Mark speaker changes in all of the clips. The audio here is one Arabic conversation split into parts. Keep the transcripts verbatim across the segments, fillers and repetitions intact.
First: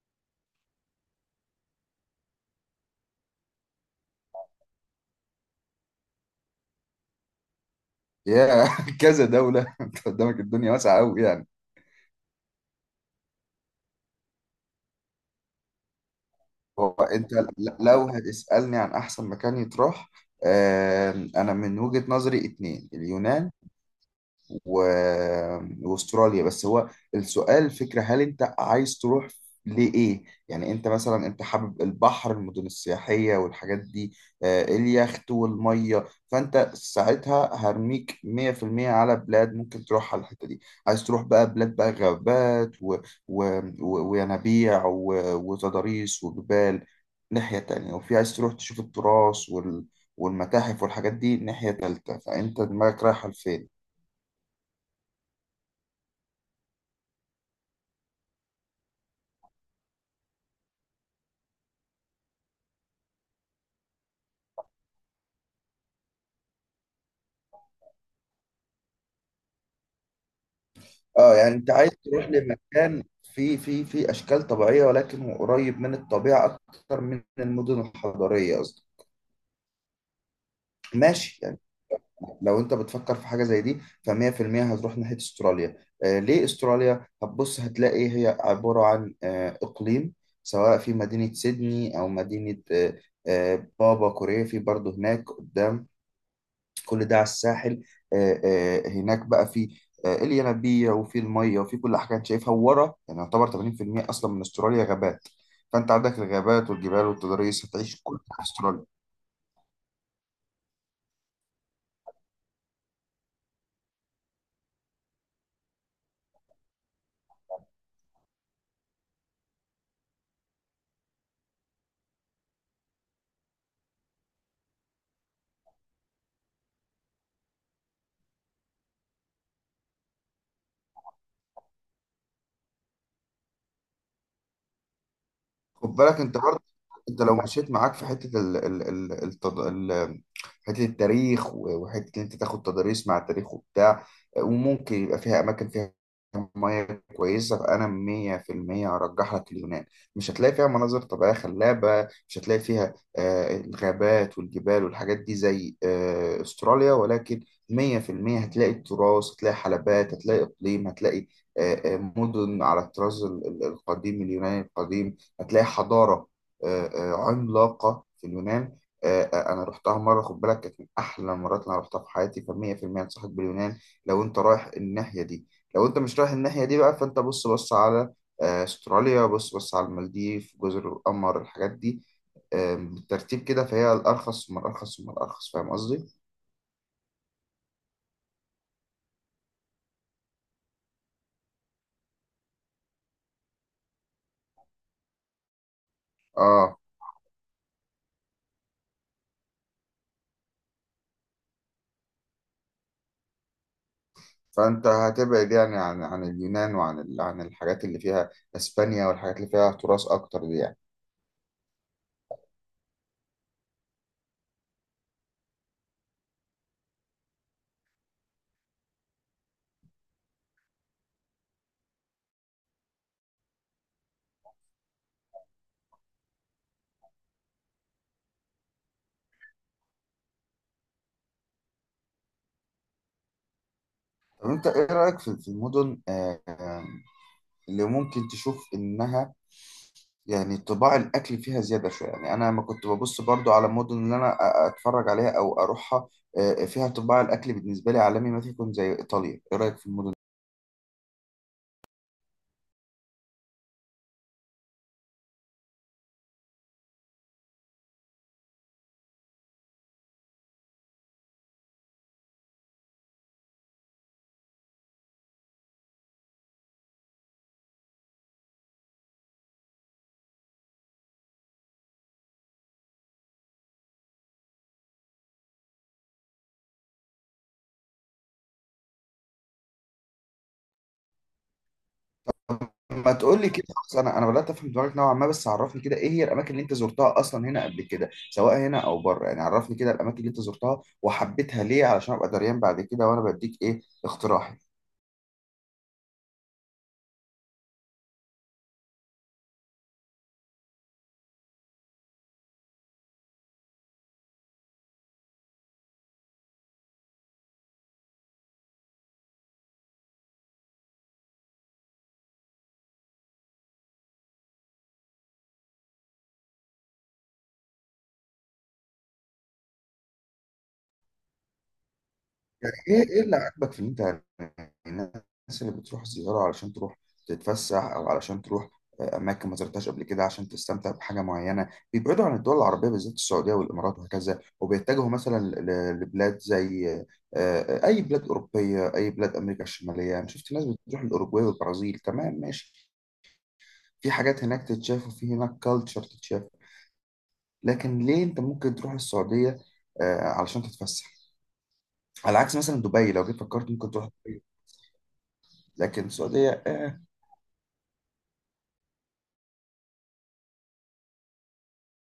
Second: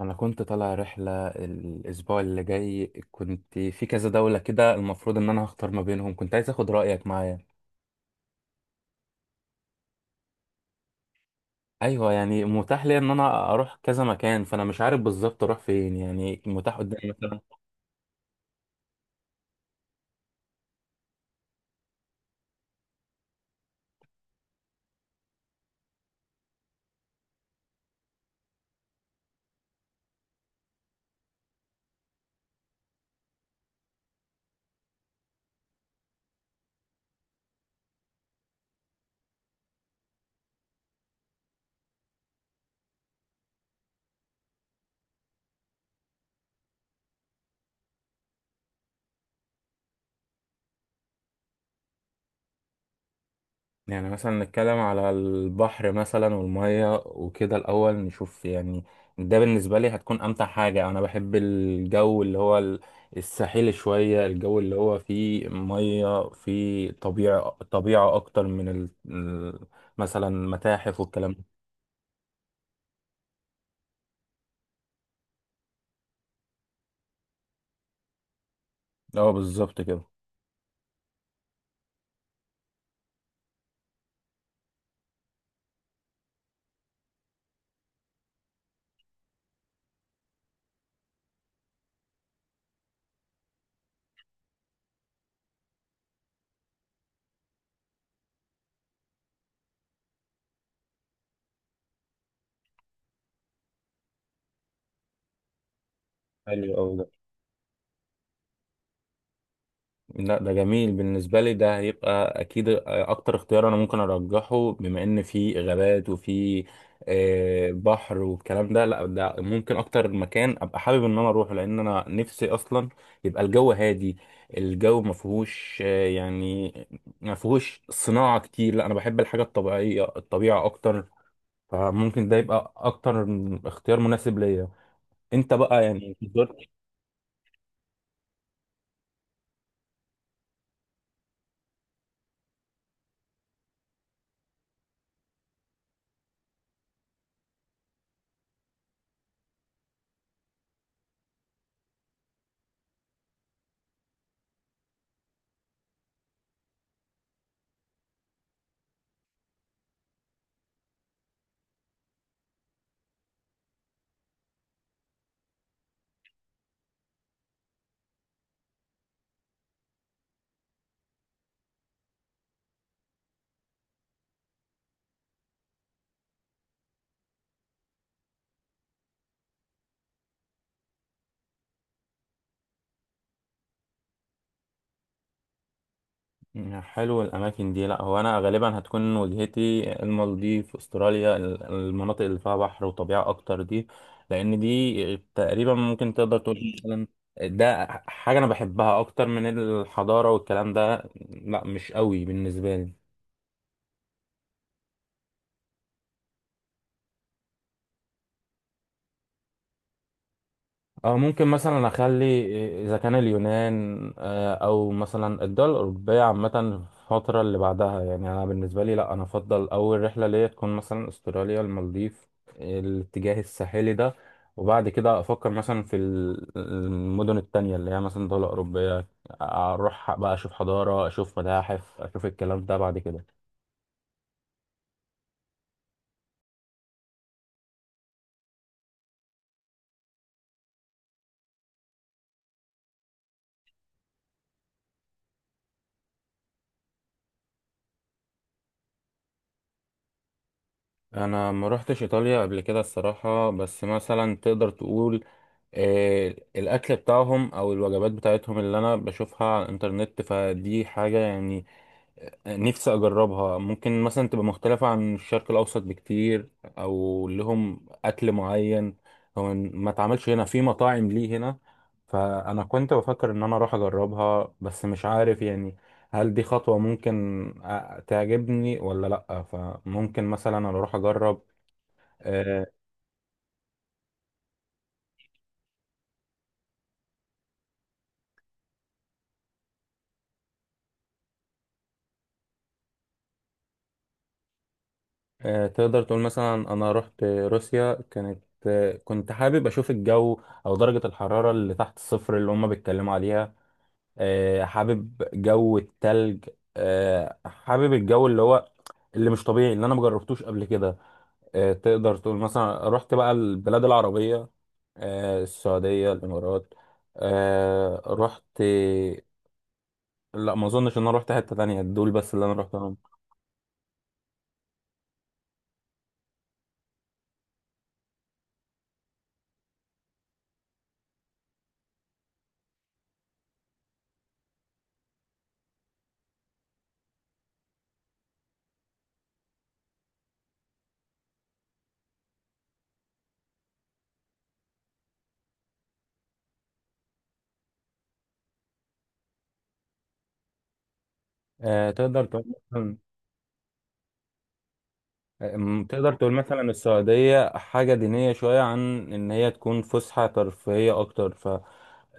Speaker 1: انا كنت طالع رحله الاسبوع اللي جاي. كنت في كذا دوله كده، المفروض ان انا هختار ما بينهم. كنت عايز اخد رايك معايا.
Speaker 2: يا كذا دولة انت قدامك الدنيا واسعة قوي يعني.
Speaker 1: ايوه، يعني متاح لي ان انا اروح كذا مكان، فانا مش عارف بالظبط اروح فين، يعني متاح
Speaker 2: هو
Speaker 1: قدامي.
Speaker 2: انت ل- لو هتسألني عن احسن مكان يتروح، آم، انا من وجهة نظري اتنين: اليونان و... واستراليا. بس هو السؤال فكرة: هل انت عايز تروح لإيه؟ يعني انت مثلا انت حابب البحر، المدن السياحية والحاجات دي، آه، اليخت والمية، فانت ساعتها هرميك مية في المية على بلاد ممكن تروح على الحتة دي. عايز تروح بقى بلاد بقى غابات و... و... و... وينابيع و... وتضاريس وجبال ناحية تانية، وفي عايز تروح تشوف التراث وال... والمتاحف والحاجات دي ناحية تالتة، فأنت دماغك رايحة لفين؟
Speaker 1: يعني مثلا نتكلم على البحر مثلا والمية وكده، الأول نشوف يعني ده بالنسبة لي هتكون أمتع حاجة. أنا بحب الجو اللي هو ال- الساحلي شوية، الجو اللي هو فيه مية، فيه طبيعة طبيعة أكتر من ال... ال- مثلا متاحف
Speaker 2: اه،
Speaker 1: والكلام.
Speaker 2: يعني انت عايز تروح لمكان فيه فيه فيه اشكال طبيعيه، ولكن هو قريب من الطبيعه اكتر من المدن الحضريه، قصدي.
Speaker 1: ده اه بالظبط كده.
Speaker 2: ماشي، يعني لو انت بتفكر في حاجه زي دي، ف100% هتروح ناحيه استراليا. آه، ليه استراليا؟ هتبص هتلاقي هي عباره عن آه اقليم، سواء في مدينه سيدني او مدينه آه آه بابا كوريا، في برضه هناك قدام، كل ده على الساحل. آه، آه، هناك بقى في آه، الينابيع، وفي الميه، وفي كل حاجه انت شايفها ورا. يعني يعتبر تمانين في المية اصلا من استراليا غابات، فانت عندك الغابات
Speaker 1: حلو أوي
Speaker 2: والجبال
Speaker 1: ده.
Speaker 2: والتضاريس، هتعيش كل حاجة في استراليا.
Speaker 1: لا، ده جميل بالنسبة لي، ده هيبقى أكيد أكتر اختيار أنا ممكن أرجحه، بما إن في غابات وفي آه، بحر والكلام ده. لا، ده ممكن أكتر مكان أبقى حابب إن أنا أروحه، لأن أنا نفسي أصلا يبقى الجو هادي، الجو ما فيهوش آه، يعني ما فيهوش صناعة كتير. لا، أنا بحب الحاجة الطبيعية، الطبيعة أكتر، فممكن ده يبقى أكتر اختيار مناسب ليا. أنت بقى
Speaker 2: خد
Speaker 1: يعني؟
Speaker 2: بالك انت برضه، انت لو مشيت معاك في حته ال ال ال التد... ال حته التاريخ، و- وحته ان انت تاخد تداريس مع التاريخ وبتاع، وممكن يبقى فيها اماكن فيها ميه كويسه، فانا مية في المية هرجح لك اليونان. مش هتلاقي فيها مناظر طبيعيه خلابه، مش هتلاقي فيها آه، الغابات والجبال والحاجات دي زي آه، استراليا، ولكن مية في المية هتلاقي التراث، هتلاقي حلبات، هتلاقي اقليم، هتلاقي آه، آه، مدن على الطراز ال- ال- القديم، اليوناني القديم. هتلاقي حضارة آه، آه، عملاقة في اليونان. آه، آه، أنا رحتها مرة، خد بالك، كانت من أحلى المرات اللي أنا رحتها في حياتي، فمية في المية أنصحك باليونان لو أنت رايح الناحية دي. لو أنت مش رايح الناحية دي بقى، فأنت بص بص على آه، أستراليا، بص بص على المالديف، جزر القمر، الحاجات دي آه، بالترتيب كده، فهي الأرخص ثم الأرخص ثم الأرخص، فاهم قصدي؟
Speaker 1: حلو الأماكن دي. لأ، هو أنا غالبا هتكون وجهتي المالديف، أستراليا، ال- المناطق اللي فيها بحر وطبيعة أكتر دي، لأن دي تقريبا ممكن تقدر تقول
Speaker 2: آه
Speaker 1: مثلا ده حاجة أنا بحبها أكتر من الحضارة والكلام ده. لأ، مش قوي بالنسبة لي.
Speaker 2: فأنت هتبعد يعني عن عن اليونان، وعن ال- عن الحاجات اللي فيها إسبانيا والحاجات اللي فيها تراث أكتر دي، يعني.
Speaker 1: أو ممكن مثلا أخلي، إذا كان اليونان آه، أو مثلا الدول الأوروبية عامة، في الفترة اللي بعدها. يعني أنا بالنسبة لي لأ، أنا أفضل أول رحلة ليا تكون مثلا أستراليا، المالديف، الاتجاه الساحلي ده، وبعد كده أفكر مثلا في ال- المدن التانية اللي هي مثلا دولة أوروبية، أروح بقى أشوف حضارة، أشوف متاحف، أشوف الكلام ده بعد كده.
Speaker 2: طب انت ايه رأيك في في المدن آه، آه، اللي ممكن تشوف انها يعني طباع الاكل فيها زيادة شوية؟ يعني انا لما كنت ببص برضو على المدن اللي انا أ- أ- اتفرج عليها او اروحها، آه، فيها طباع الاكل بالنسبة لي عالمي، ما تكون زي ايطاليا. ايه رأيك في المدن دي؟
Speaker 1: انا ما روحتش ايطاليا قبل كده الصراحه، بس مثلا تقدر تقول آه، الاكل بتاعهم او الوجبات بتاعتهم اللي انا بشوفها على الانترنت، فدي حاجه يعني نفسي اجربها. ممكن مثلا تبقى مختلفة عن الشرق الاوسط بكتير، او لهم اكل معين هو ما اتعملش هنا في مطاعم ليه هنا. فانا كنت بفكر ان انا اروح اجربها، بس مش عارف يعني هل دي خطوة ممكن أ- تعجبني ولا لا. فممكن مثلا انا اروح اجرب. آه،
Speaker 2: ما تقول لي كده خلاص، انا انا بدأت افهم دماغك نوعا ما. بس عرفني كده، ايه هي الاماكن اللي انت زرتها اصلا هنا قبل كده، سواء هنا او بره؟ يعني عرفني كده الاماكن اللي انت زرتها وحبيتها ليه، علشان ابقى دريان بعد كده وانا بديك ايه اقتراحي.
Speaker 1: آه، تقدر تقول مثلا انا رحت روسيا. كانت آه، كنت حابب اشوف الجو او درجة الحرارة اللي تحت الصفر اللي هم بيتكلموا عليها. آه، حابب جو التلج، آه، حابب الجو اللي هو اللي مش طبيعي اللي انا مجربتوش قبل كده. آه، تقدر تقول مثلا رحت بقى البلاد العربية، آه، السعودية، الامارات. آه، رحت، لا ما اظنش ان انا رحت حتة تانية دول، بس اللي انا
Speaker 2: يعني
Speaker 1: رحتهم.
Speaker 2: ايه ايه اللي عاجبك في ان انت، يعني الناس اللي بتروح زيارة علشان تروح تتفسح، او علشان تروح آه، اماكن ما زرتهاش قبل كده عشان تستمتع بحاجه معينه، بيبعدوا عن الدول العربيه بالذات، السعوديه والامارات وهكذا، وبيتجهوا مثلا ل- لبلاد زي آه، آه، اي بلاد اوروبيه، اي بلاد امريكا الشماليه. انا شفت ناس بتروح الاوروجواي والبرازيل، تمام، ماشي، في حاجات هناك تتشاف، وفي هناك كالتشر تتشاف. لكن ليه انت ممكن تروح السعوديه آه، علشان تتفسح،
Speaker 1: آه، تقدر
Speaker 2: على
Speaker 1: تقول
Speaker 2: عكس مثلا
Speaker 1: مثلا
Speaker 2: دبي لو جيت فكرت ممكن تروح؟
Speaker 1: أم،
Speaker 2: لكن
Speaker 1: تقدر تقول
Speaker 2: السعودية،
Speaker 1: مثلا
Speaker 2: اه
Speaker 1: السعودية حاجة دينية شوية، عن إن هي تكون فسحة ترفيهية أكتر. ف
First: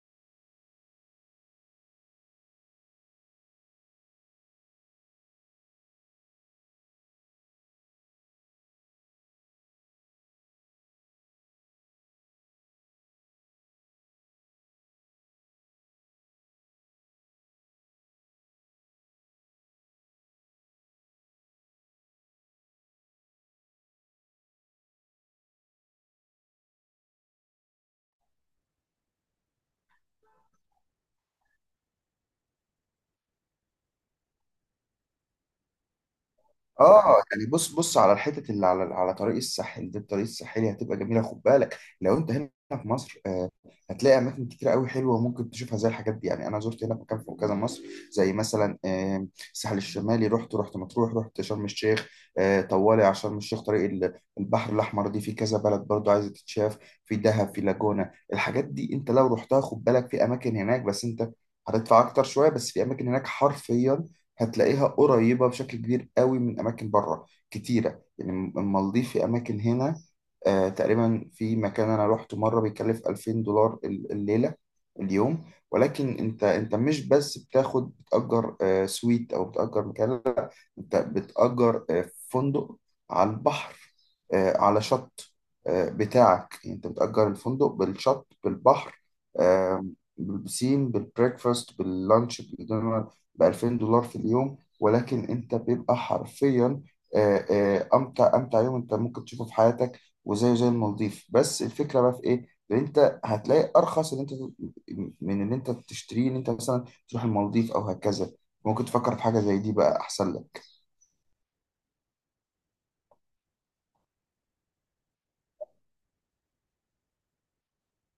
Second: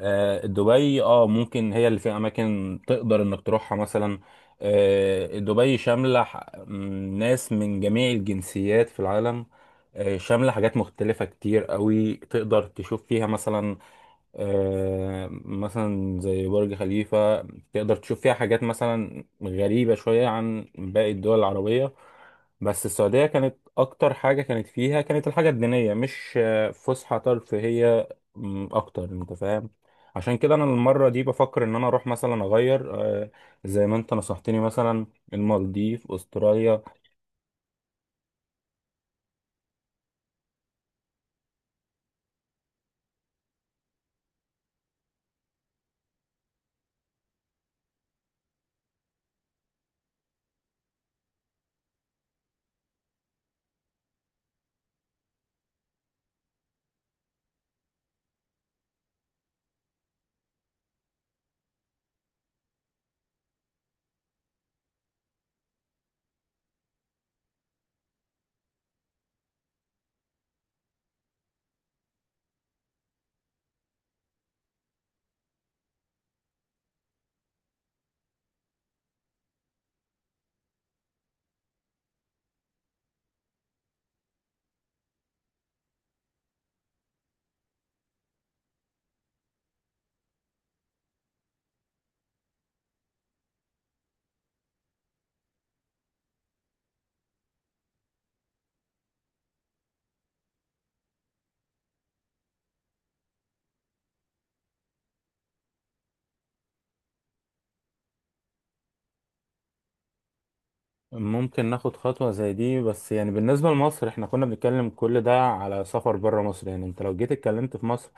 Speaker 1: آه، دبي اه ممكن هي اللي فيها أماكن تقدر إنك تروحها مثلا. آه، دبي شاملة ح- م، ناس من جميع الجنسيات في العالم. آه، شاملة حاجات مختلفة كتير قوي تقدر تشوف فيها مثلا آه، مثلا زي برج خليفة. تقدر تشوف فيها حاجات مثلا غريبة شوية عن باقي الدول العربية. بس السعودية كانت أكتر حاجة كانت فيها، كانت الحاجة الدينية، مش آه، فسحة ترفيهية م، أكتر، أنت فاهم. عشان كده أنا المرة دي بفكر إن أنا أروح مثلا أغير، آه، زي ما أنت نصحتني مثلا، المالديف، أستراليا.
Speaker 2: آه، يعني بص بص على الحتت اللي على على طريق الساحل ده. الطريق الساحلي هتبقى جميلة. خد بالك، لو انت هنا في مصر، آه هتلاقي اماكن كتير قوي حلوه ممكن تشوفها زي الحاجات دي. يعني انا زرت هنا مكان في كذا مصر، زي مثلا آه، الساحل الشمالي، رحت رحت مطروح، رحت شرم الشيخ، آه، طوالي على شرم الشيخ. طريق ال- البحر الاحمر دي، في كذا بلد برضو عايزه تتشاف، في دهب، في لاجونا، الحاجات دي. انت لو رحتها خد بالك، في اماكن هناك بس انت هتدفع اكتر شويه، بس في اماكن هناك حرفيا هتلاقيها قريبة بشكل كبير قوي من أماكن بره كتيرة، يعني. المالديف في أماكن هنا، آه تقريبا، في مكان أنا روحته مرة بيكلف الفين دولار ال- الليلة، اليوم. ولكن أنت أنت مش بس بتاخد بتأجر آه سويت، أو بتأجر مكان، انت بتأجر آه، فندق على البحر، آه، على شط آه، بتاعك، يعني انت بتأجر الفندق بالشط بالبحر، آه، بالبسين، بالبريكفاست، باللانش، بالدينر، ب الفين دولار في اليوم. ولكن انت بيبقى حرفيا آه، آه، امتع امتع يوم انت ممكن تشوفه في حياتك، وزي زي المالديف. بس الفكره بقى في ايه؟ ان انت هتلاقي ارخص ان انت من ان انت تشتريه، ان انت مثلا تروح المالديف او هكذا، ممكن تفكر في حاجه زي دي بقى، احسن لك.
Speaker 1: ممكن ناخد خطوة زي دي. بس يعني بالنسبة لمصر، احنا كنا بنتكلم كل ده على سفر بره مصر. يعني انت لو جيت اتكلمت في مصر،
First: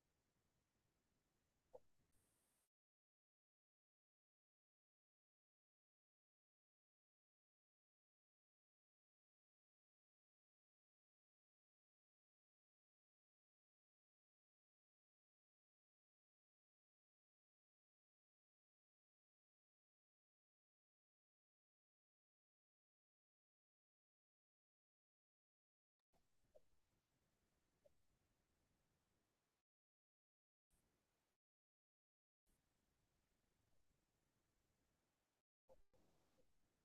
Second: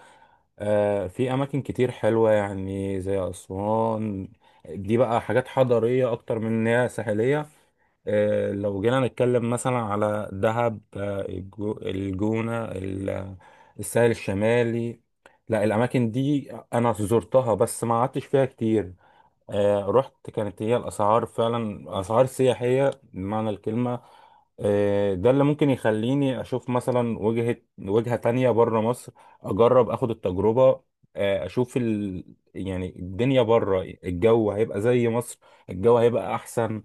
Speaker 1: آه، في اماكن كتير حلوه يعني زي اسوان. دي بقى حاجات حضاريه اكتر من ان هي ساحليه. آه، لو جينا نتكلم مثلا على دهب، آه، الجو- الجونة، ال- الساحل الشمالي. لا، الأماكن دي أنا زرتها بس ما قعدتش فيها كتير. آه، رحت، كانت هي الأسعار فعلا أسعار سياحية بمعنى الكلمة. آه، ده اللي ممكن يخليني اشوف مثلا وجهة وجهة تانية بره مصر، اجرب اخد التجربة. آه، اشوف ال... يعني الدنيا بره، الجو هيبقى زي مصر، الجو هيبقى احسن.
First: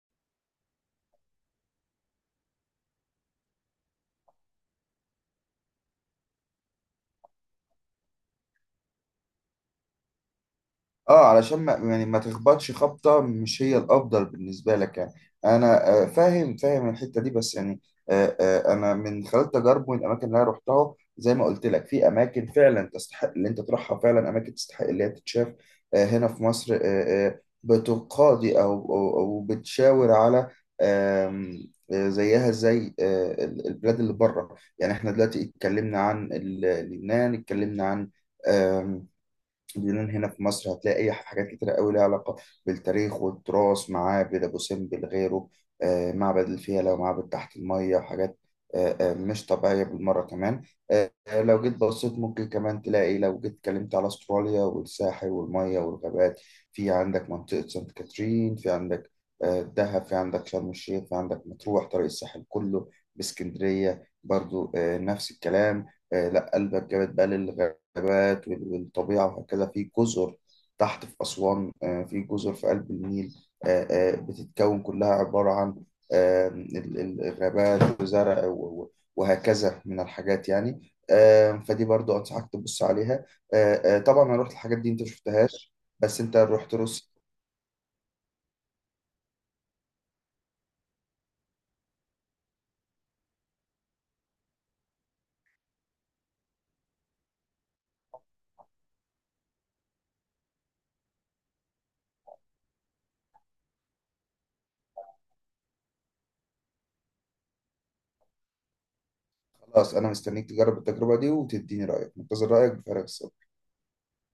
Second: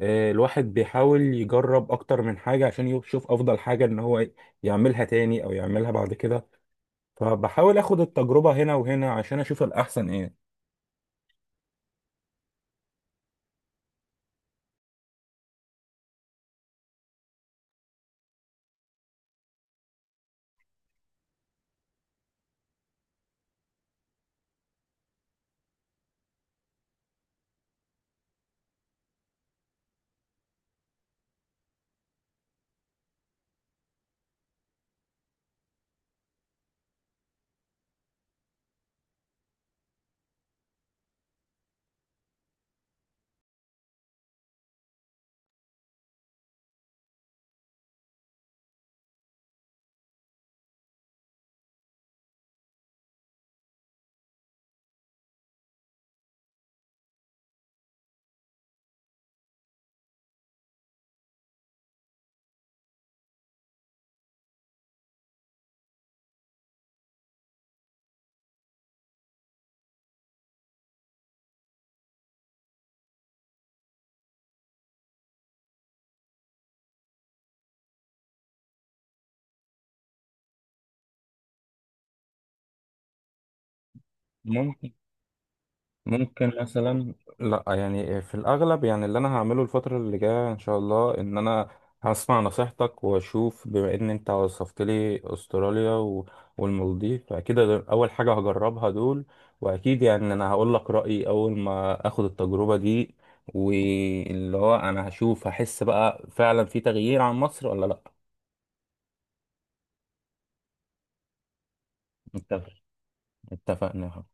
Speaker 1: آه، الواحد بيحاول يجرب اكتر من حاجة عشان يشوف افضل حاجة ان هو يعملها تاني او يعملها بعد كده. فبحاول اخد التجربة هنا وهنا عشان اشوف الاحسن ايه.
Speaker 2: اه علشان ما يعني ما تخبطش خبطة مش هي الأفضل بالنسبة لك، يعني أنا آه، فاهم فاهم الحتة دي، بس يعني آه، آه، أنا من خلال تجارب من الأماكن اللي أنا رحتها، زي ما قلت لك، في أماكن فعلا تستحق اللي أنت تروحها، فعلا أماكن تستحق اللي هي تتشاف. آه، هنا في مصر آه، آه، بتقاضي أو أو أو بتشاور على آم، آه، زيها زي آه، ال- البلاد اللي بره، يعني احنا دلوقتي اتكلمنا عن ال- لبنان، اتكلمنا عن ديلان. هنا في مصر هتلاقي أي حاجات كتيرة قوي ليها علاقة بالتاريخ والتراث: معابد أبو سمبل غيره، آه، معبد الفيلة، ومعبد تحت المية، وحاجات آه، آه، مش طبيعية بالمرة كمان. آه، آه، لو جيت بصيت ممكن كمان تلاقي، لو جيت اتكلمت على أستراليا والساحل والمية والغابات، في عندك منطقة سانت كاترين، في عندك آه، دهب، في عندك شرم الشيخ، في عندك مطروح، طريق الساحل كله، باسكندرية برضو آه، نفس الكلام. آه، لا قلبك جابت بقى للغابات، الغابات وال- والطبيعة وهكذا، في جزر تحت في أسوان آه، في جزر في قلب النيل آه، آه، بتتكون كلها عبارة عن آه، ال- ال- الغابات، وزرع و- و- وهكذا من الحاجات، يعني آه، فدي برضو أنصحك تبص عليها. آه، آه، طبعا أنا رحت الحاجات دي
Speaker 1: ممكن
Speaker 2: أنت شفتهاش، بس أنت
Speaker 1: ممكن
Speaker 2: رحت
Speaker 1: مثلا،
Speaker 2: روسيا.
Speaker 1: لا يعني في الاغلب يعني اللي انا هعمله الفتره اللي جايه ان شاء الله ان انا هسمع نصيحتك، واشوف بما ان انت وصفت لي استراليا و- والمالديف، فاكيد ده اول حاجه هجربها دول. واكيد يعني انا هقول لك رايي اول ما اخد التجربه دي، واللي هو انا هشوف هحس بقى فعلا في تغيير عن مصر ولا لا.
Speaker 2: خلاص، أنا مستنيك تجرب التجربة دي وتديني رأيك، منتظر
Speaker 1: اتفق.
Speaker 2: رأيك بفارغ الصبر.
Speaker 1: اتفقنا.